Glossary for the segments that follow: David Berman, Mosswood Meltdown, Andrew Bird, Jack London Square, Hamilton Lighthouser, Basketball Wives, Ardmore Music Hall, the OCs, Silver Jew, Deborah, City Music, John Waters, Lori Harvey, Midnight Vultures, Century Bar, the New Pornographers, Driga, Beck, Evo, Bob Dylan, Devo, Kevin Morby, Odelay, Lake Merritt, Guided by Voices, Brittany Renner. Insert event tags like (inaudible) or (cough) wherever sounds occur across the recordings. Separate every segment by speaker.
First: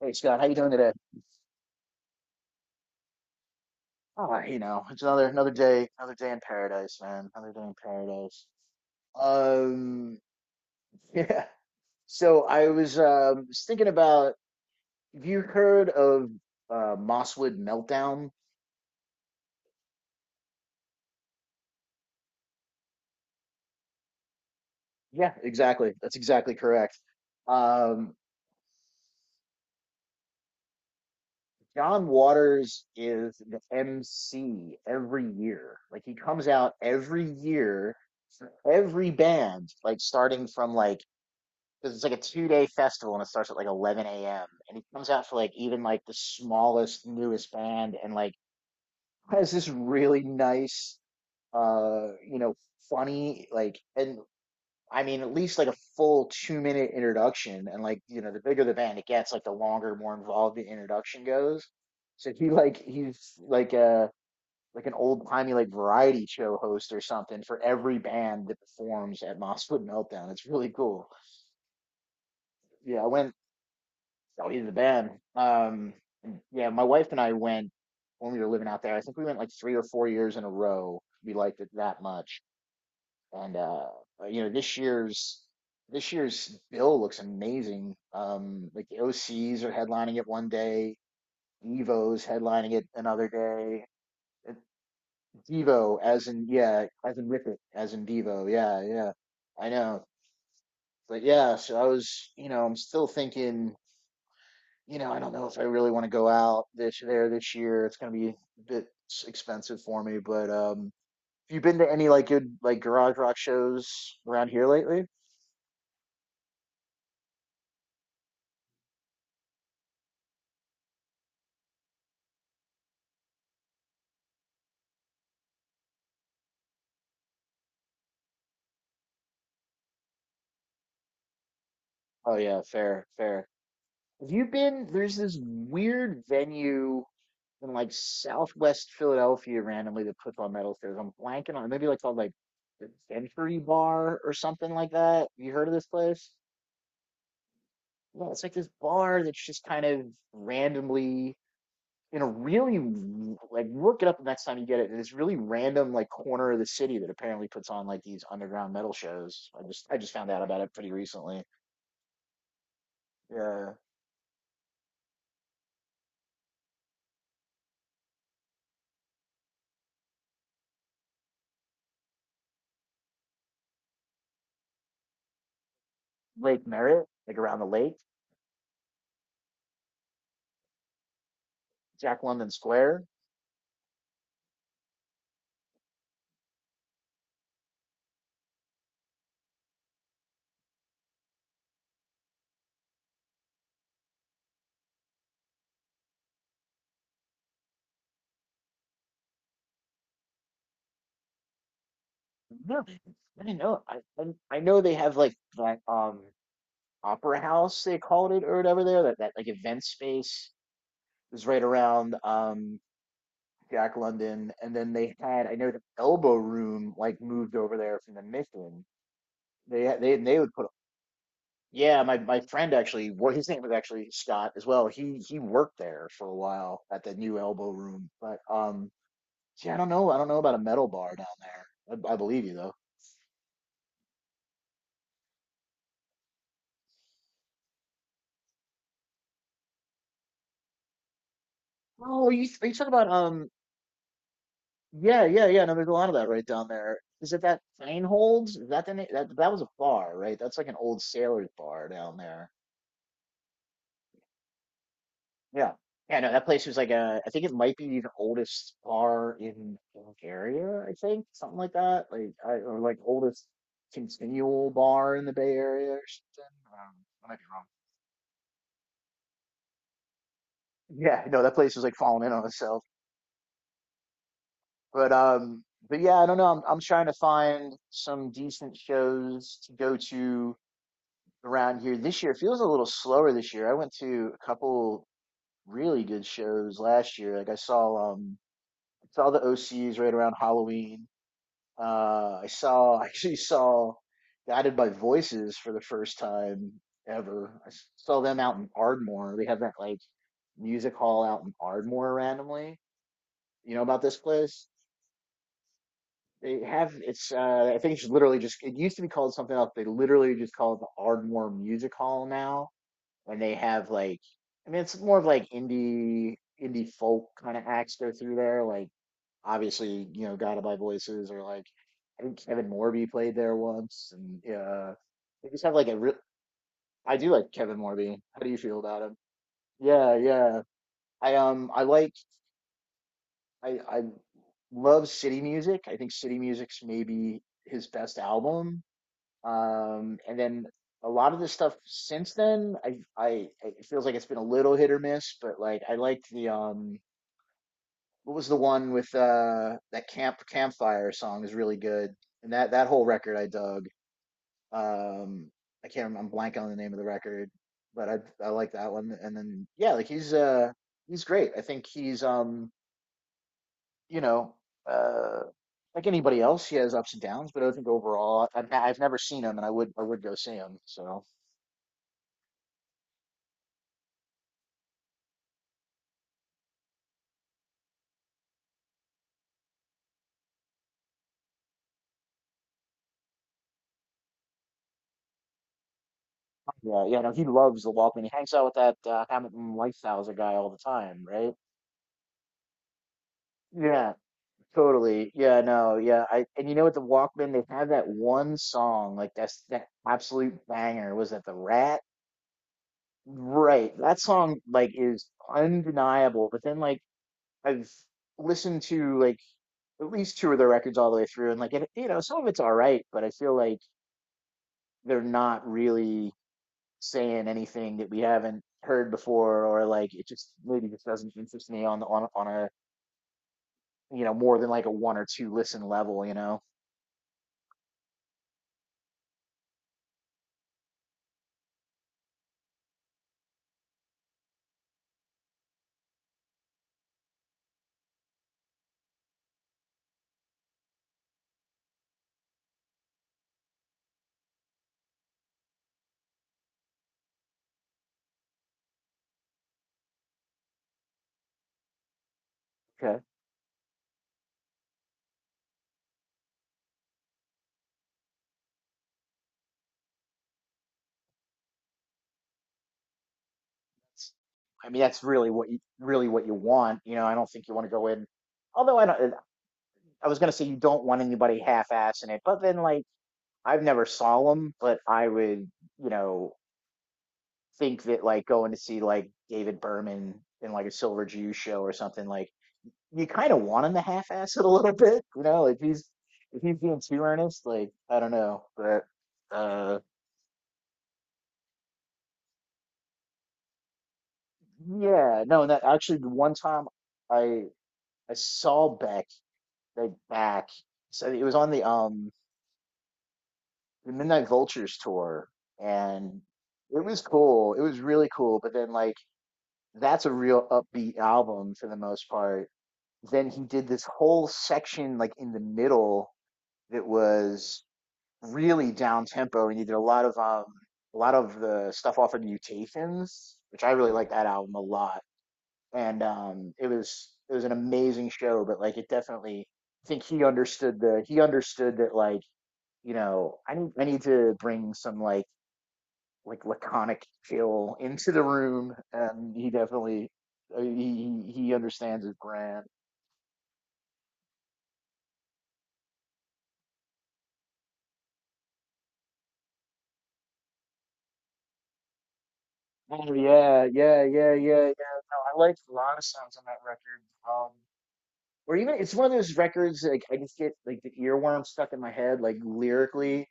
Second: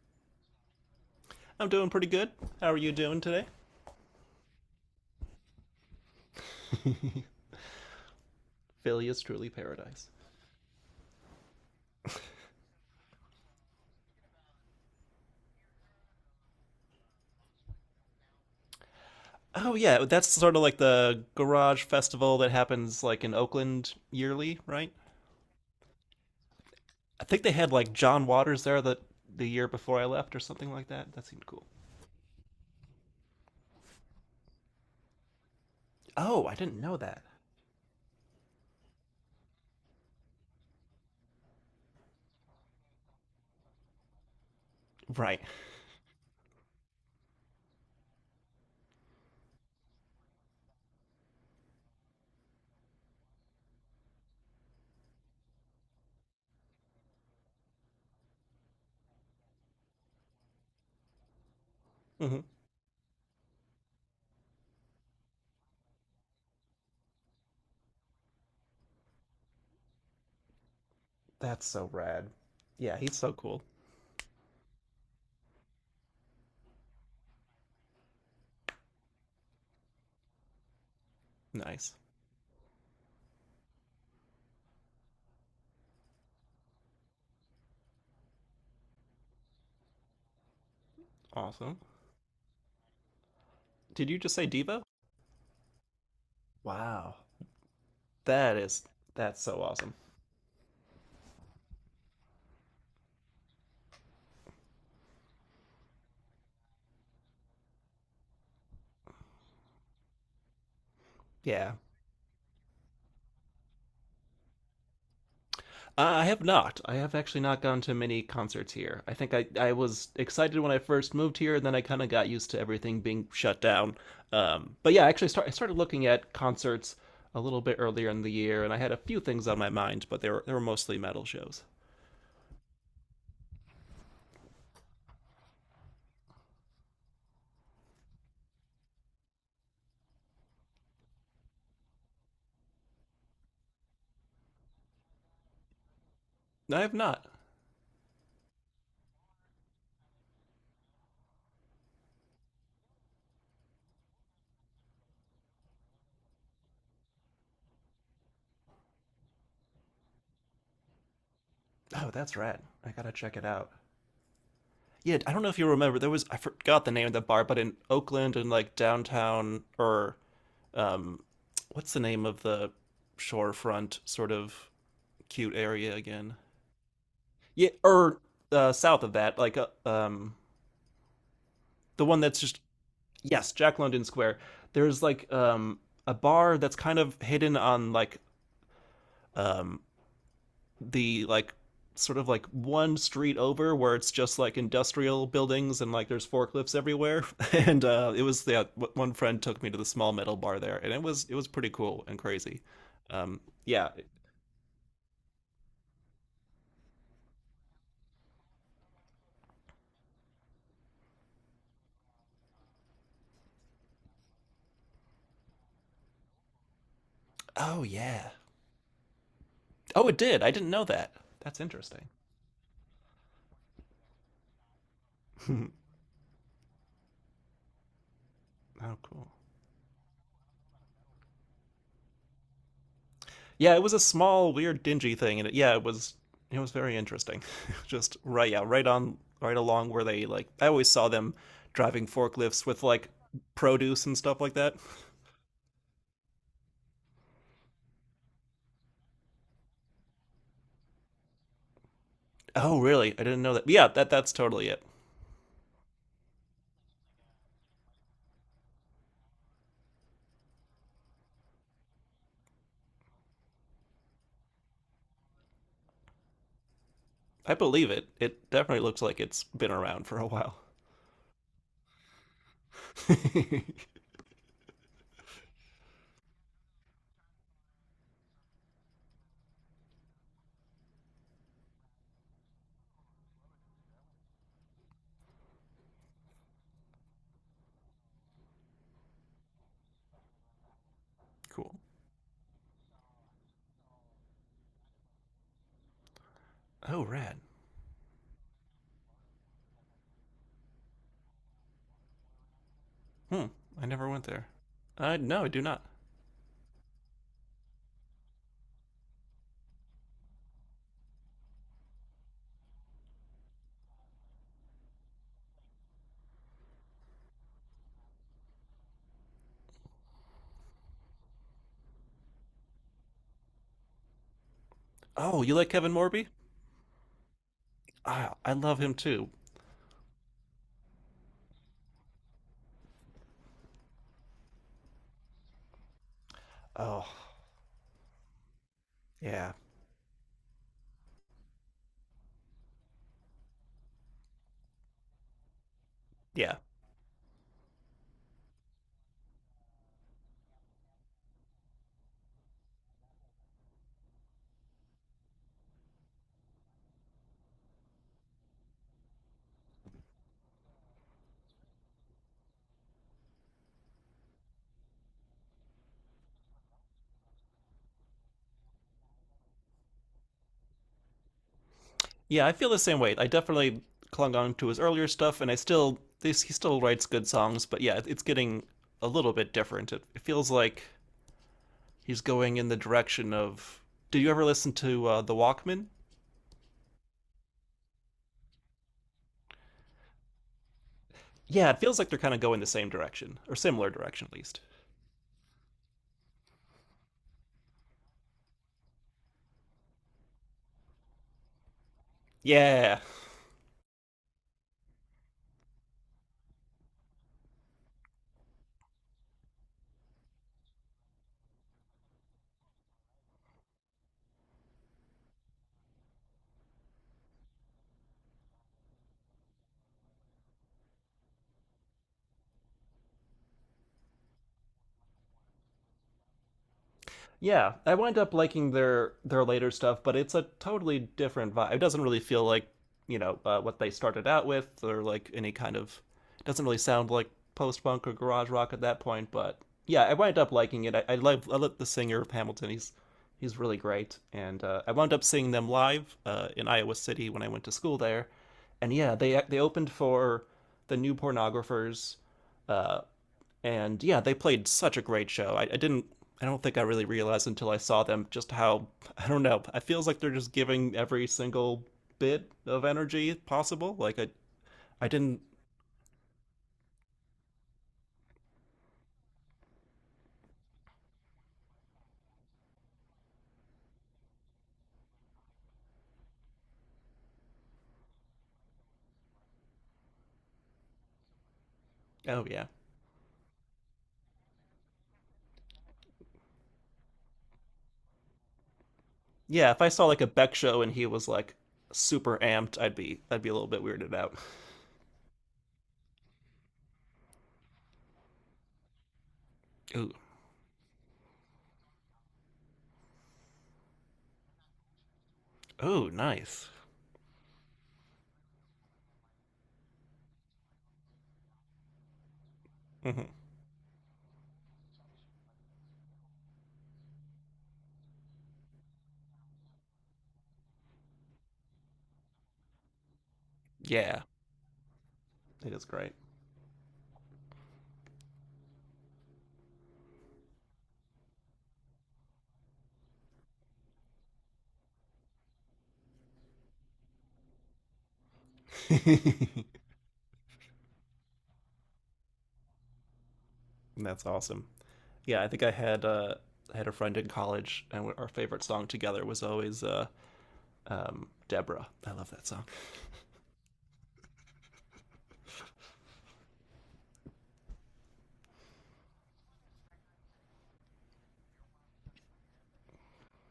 Speaker 1: Hey Scott, how you doing today?
Speaker 2: I'm doing pretty good. How are you doing today?
Speaker 1: Ah, you know, it's another day, another day in paradise, man. Another day in paradise.
Speaker 2: Philly is truly paradise.
Speaker 1: Um, (laughs) yeah. So I was thinking about, have you heard of Mosswood Meltdown?
Speaker 2: Oh yeah, that's sort of like the garage festival that happens like in Oakland yearly, right?
Speaker 1: Yeah, exactly. That's exactly correct.
Speaker 2: I think they had like
Speaker 1: Um,
Speaker 2: John Waters there the year before I left or something like that. That seemed cool.
Speaker 1: John Waters is the MC every year. Like he
Speaker 2: Oh,
Speaker 1: comes
Speaker 2: I
Speaker 1: out
Speaker 2: didn't know that.
Speaker 1: every year for every band, like starting from like because it's like a 2-day festival and it starts at like 11 a.m. and he comes out for
Speaker 2: Right.
Speaker 1: like even like the smallest newest band and like has this really nice uh you know funny like and I mean at least like a full 2-minute introduction and like you know the bigger the band it gets like the longer more involved the introduction goes so
Speaker 2: Hmm.
Speaker 1: he like he's like a like an old timey like variety show host or something for every band that performs at Mosswood Meltdown it's really cool.
Speaker 2: That's so rad. Yeah,
Speaker 1: Yeah, I
Speaker 2: he's
Speaker 1: went.
Speaker 2: so cool.
Speaker 1: Oh, he's the band. Yeah, my wife and I went when we were living out there. I think we went like 3 or 4 years in a row. We liked it
Speaker 2: Nice.
Speaker 1: that much, and this year's bill looks amazing. Like the OCs are headlining it one day,
Speaker 2: Awesome.
Speaker 1: Evo's headlining it another day.
Speaker 2: Did you just say
Speaker 1: Uh,
Speaker 2: Devo?
Speaker 1: Devo, as in yeah,
Speaker 2: Wow.
Speaker 1: as in Rip it, as in Devo.
Speaker 2: That
Speaker 1: Yeah,
Speaker 2: is
Speaker 1: yeah,
Speaker 2: that's so
Speaker 1: I
Speaker 2: awesome.
Speaker 1: know. But yeah, so I'm still thinking. I don't know if I really want to go out this there this year. It's gonna be a bit expensive for me, but have you
Speaker 2: Yeah.
Speaker 1: been to any like good like garage rock shows around here lately?
Speaker 2: I have not. I have actually not gone to many concerts here. I think I was excited when I first moved here, and then I kind of got used to everything being shut down. But yeah, I started looking at concerts a little bit earlier in the year, and I had a few things on my mind, but they were mostly metal shows.
Speaker 1: Oh yeah, fair, fair. Have you been? There's this weird venue in like Southwest Philadelphia randomly that puts on metal shows. I'm blanking on maybe like called like the Century Bar or something like that. You heard of this place?
Speaker 2: No, I have not.
Speaker 1: Yeah, it's like this bar that's just kind of randomly in a really like look it up the next time you get it. In this really random like corner of the city that apparently puts on like these underground metal shows. I just found out about it pretty recently.
Speaker 2: Oh, that's right. I gotta check it
Speaker 1: Uh,
Speaker 2: out. Yeah, I don't know if you remember, there was, I forgot the name of the bar, but in Oakland and like downtown, or um, what's the name of the shorefront sort of cute area again?
Speaker 1: Lake Merritt, like around the
Speaker 2: Yeah,
Speaker 1: lake,
Speaker 2: or south of that, like the one
Speaker 1: Jack
Speaker 2: that's
Speaker 1: London
Speaker 2: just
Speaker 1: Square.
Speaker 2: yes, Jack London Square. There's like a bar that's kind of hidden on like um, the like sort of like one street over where it's just like industrial buildings and like there's forklifts everywhere. (laughs) And it was yeah, one friend took me to the small metal bar there, and it was pretty cool and crazy.
Speaker 1: No, I didn't know.
Speaker 2: Yeah.
Speaker 1: I know they have like that opera house they called it or whatever there that like event space is right around Jack London, and then they had, I know, the Elbow Room like moved over
Speaker 2: Oh
Speaker 1: there from the
Speaker 2: yeah.
Speaker 1: Mission. they had-
Speaker 2: Oh,
Speaker 1: they
Speaker 2: it
Speaker 1: they
Speaker 2: did. I
Speaker 1: would put.
Speaker 2: didn't know that. That's
Speaker 1: Yeah,
Speaker 2: interesting.
Speaker 1: my friend actually, well, his name was actually Scott as well. He worked
Speaker 2: (laughs)
Speaker 1: there for a while at the new Elbow Room, but
Speaker 2: Oh, cool.
Speaker 1: yeah, I don't know about a metal bar down there. I believe you though.
Speaker 2: Yeah, it was a small, weird, dingy thing, and it, yeah, it was very interesting. (laughs) Just right, yeah, right on, right along where they like. I always saw them driving
Speaker 1: Oh, you are
Speaker 2: forklifts
Speaker 1: you
Speaker 2: with
Speaker 1: talking about
Speaker 2: like
Speaker 1: um?
Speaker 2: produce and stuff like that.
Speaker 1: Yeah, yeah, yeah. No, there's a lot of that right down there. Is it that Feinholds? Is that the name? That was a bar, right? That's like an old sailors bar down there.
Speaker 2: Oh, really? I didn't know that. Yeah, that that's totally it.
Speaker 1: Yeah. Yeah, no, that place was like a, I think it might be the oldest bar in Bulgaria, I think, something like that. Like, I, or like oldest continual bar in the Bay Area or something. I might be
Speaker 2: I
Speaker 1: wrong.
Speaker 2: believe it. It definitely looks like it's been around for a while.
Speaker 1: Yeah, no, that place was like falling in on itself.
Speaker 2: (laughs)
Speaker 1: But, um, but, yeah, I don't know. I'm trying to find some decent shows to go to around here this year. It feels a little slower this year. I went to a couple really good shows last year. Like I saw the OCs right around Halloween.
Speaker 2: Cool.
Speaker 1: I saw (laughs) I actually saw Guided by Voices for the first time
Speaker 2: Oh, rad.
Speaker 1: ever. I saw them out in Ardmore. They have that like music hall out in Ardmore randomly.
Speaker 2: Hmm.
Speaker 1: You know
Speaker 2: I
Speaker 1: about
Speaker 2: never
Speaker 1: this
Speaker 2: went there.
Speaker 1: place?
Speaker 2: I no, I do not.
Speaker 1: They have, it's I think it's literally just it used to be called something else. They literally just call it the Ardmore Music Hall now and they have like, I mean it's more of like indie folk kind of acts go through there. Like obviously, you know, Guided by Voices or like I think Kevin Morby played there once and
Speaker 2: Oh,
Speaker 1: they
Speaker 2: you
Speaker 1: just
Speaker 2: like
Speaker 1: have like
Speaker 2: Kevin
Speaker 1: a real.
Speaker 2: Morby?
Speaker 1: I do like Kevin Morby.
Speaker 2: Ah,
Speaker 1: How do
Speaker 2: I
Speaker 1: you feel
Speaker 2: love him
Speaker 1: about him?
Speaker 2: too.
Speaker 1: Yeah, yeah. I um I like I love City Music. I think City Music's
Speaker 2: Oh,
Speaker 1: maybe his best album.
Speaker 2: yeah,
Speaker 1: And then a lot of the stuff since then, it feels like it's been a little hit or miss, but like I liked the
Speaker 2: yeah.
Speaker 1: what was the one with that campfire song is really good, and that whole record I dug. Um, I can't remember, I'm blank on the name of the record, but I like that one. And then yeah, like he's great. I think he's you know uh like anybody else, he has ups and downs, but I think overall, I've never seen him, and I would go see him. So.
Speaker 2: Yeah, I feel the same way. I definitely clung on to his earlier stuff, and he still writes good songs, but yeah, it's getting a little bit different. It feels like he's going in the direction of. Did you ever listen to the Walkman?
Speaker 1: Yeah, yeah, no, he loves the Walkman. He hangs out with that Hamilton Lighthouser guy all the time, right?
Speaker 2: Yeah, it feels like they're kind of going the same direction or similar
Speaker 1: Yeah,
Speaker 2: direction at least.
Speaker 1: totally. Yeah, no, yeah. I and You know what, the Walkman, they have that one song, like that's that absolute banger. Was that the Rat?
Speaker 2: Yeah,
Speaker 1: Right. That song like is undeniable. But then like I've listened to like at least two of their records all the way through, and like it, you know, some of it's all right, but I feel like they're not really saying anything that we haven't heard before, or like it just maybe just doesn't interest me on the on a more than like a one or two listen level, you know.
Speaker 2: yeah, I wind up liking their later stuff, but it's a totally different vibe. It doesn't really feel like you know what they started out with, or like any kind of. It doesn't really sound like post punk or garage rock at that point, but yeah, I wind up liking it. I love I love the singer of Hamilton. He's really great, and I wound up seeing them live in Iowa City when I went to school there, and yeah, they opened for the New Pornographers uh,
Speaker 1: Okay.
Speaker 2: and yeah, they played such a great show. I didn't. I don't think I really realized until I saw them just how I don't know. It feels like they're just giving every single bit of energy possible. Like
Speaker 1: I mean,
Speaker 2: I
Speaker 1: that's
Speaker 2: didn't.
Speaker 1: really what you want. I don't think you want to go in. Although I don't, I was gonna say you don't want anybody half-assing it, but then like I've never saw them, but I would, you know, think that like going to see like David Berman in like a Silver Jew show or something
Speaker 2: Oh
Speaker 1: like
Speaker 2: yeah,
Speaker 1: you kind of want him to half-ass it a little bit, you know, if he's being too earnest, like I don't know, but
Speaker 2: yeah. If I
Speaker 1: uh,
Speaker 2: saw like a Beck show and he was like super amped, I'd be a little bit weirded out.
Speaker 1: yeah, no, and that actually the one time I I saw Beck like
Speaker 2: Ooh,
Speaker 1: back, so it was on the Midnight Vultures tour,
Speaker 2: ooh,
Speaker 1: and
Speaker 2: nice.
Speaker 1: it was cool, it was really cool, but then like that's a real upbeat album for the most part.
Speaker 2: Hmm.
Speaker 1: Then he did this whole section like in the middle that was really down tempo, and he did a lot of the stuff off of Mutations, which I really
Speaker 2: Yeah,
Speaker 1: like that album a lot.
Speaker 2: it is great.
Speaker 1: And it was an amazing show, but like it definitely, I think he understood the he understood that like I need to bring some like laconic chill into the room, and
Speaker 2: (laughs)
Speaker 1: he definitely he understands his brand.
Speaker 2: That's awesome. Yeah, I think I had a friend in college, and our favorite song together was always Deborah. I love that song.
Speaker 1: Oh yeah, yeah, yeah, yeah, yeah. No, I liked a lot of songs on that record. Um, or even it's one of those records like I just get like the earworm stuck in my head, like lyrically.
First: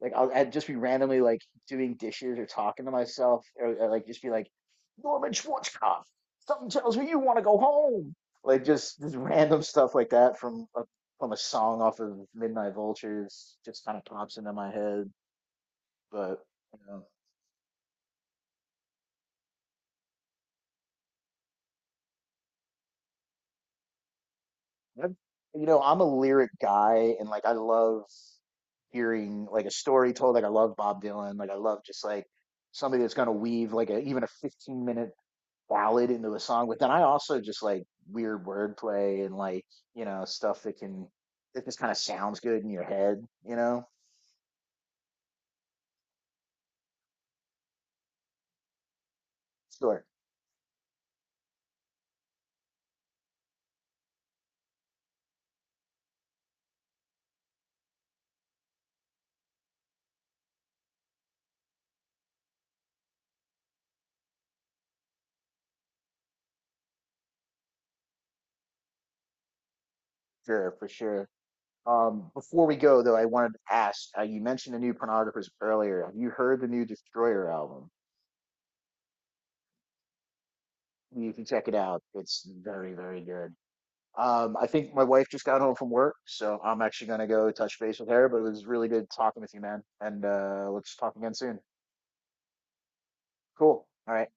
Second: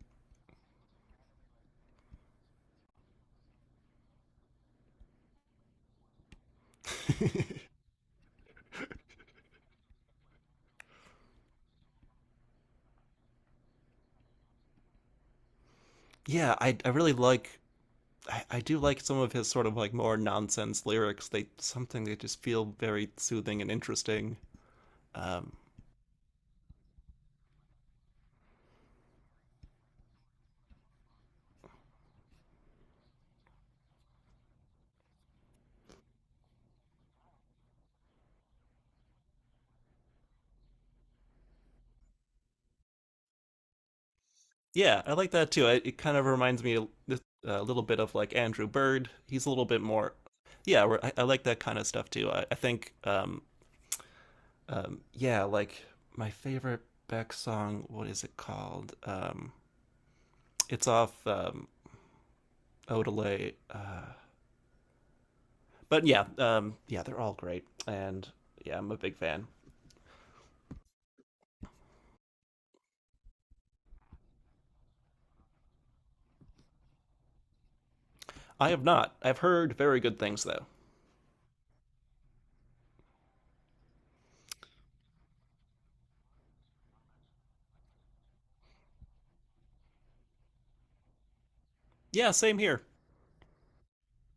Speaker 1: Like I'd just be randomly like doing dishes or talking to myself, or, like just be like, Norman Schwarzkopf, something tells me you want to go home. Like just this random stuff like that from a song off of Midnight Vultures just kind of pops into my head.
Speaker 2: (laughs)
Speaker 1: But
Speaker 2: Yeah, I
Speaker 1: you
Speaker 2: I
Speaker 1: know,
Speaker 2: really like I do like some of his sort of like more nonsense lyrics. They something they just feel very soothing and interesting.
Speaker 1: That's,
Speaker 2: Um,
Speaker 1: I'm a lyric guy and like I love hearing like a story told. Like I love Bob Dylan. Like I love just like somebody that's going to weave like a, even a 15-minute ballad into a song. But then I also just like weird wordplay and like, stuff that can, that just kind of sounds good in your head, you know?
Speaker 2: yeah, I like that too. It kind of reminds me a little bit of like Andrew Bird. He's a little bit
Speaker 1: Sure,
Speaker 2: more. Yeah, I like that kind of stuff too. I think yeah, like my favorite Beck song. What is it called? It's off Odelay. But yeah, yeah, they're all great, and yeah, I'm a big fan.
Speaker 1: sure, for sure. Before we go though, I wanted to ask, you mentioned the new pornographers earlier. Have you heard the new Destroyer album?
Speaker 2: I have not. I've heard very good things though.
Speaker 1: You can check it out. It's very, very good. I think my wife just got home from work, so I'm actually gonna go touch base with her. But it was really good talking with you, man. And let's talk again soon.
Speaker 2: Yeah, same here.
Speaker 1: Cool. All right.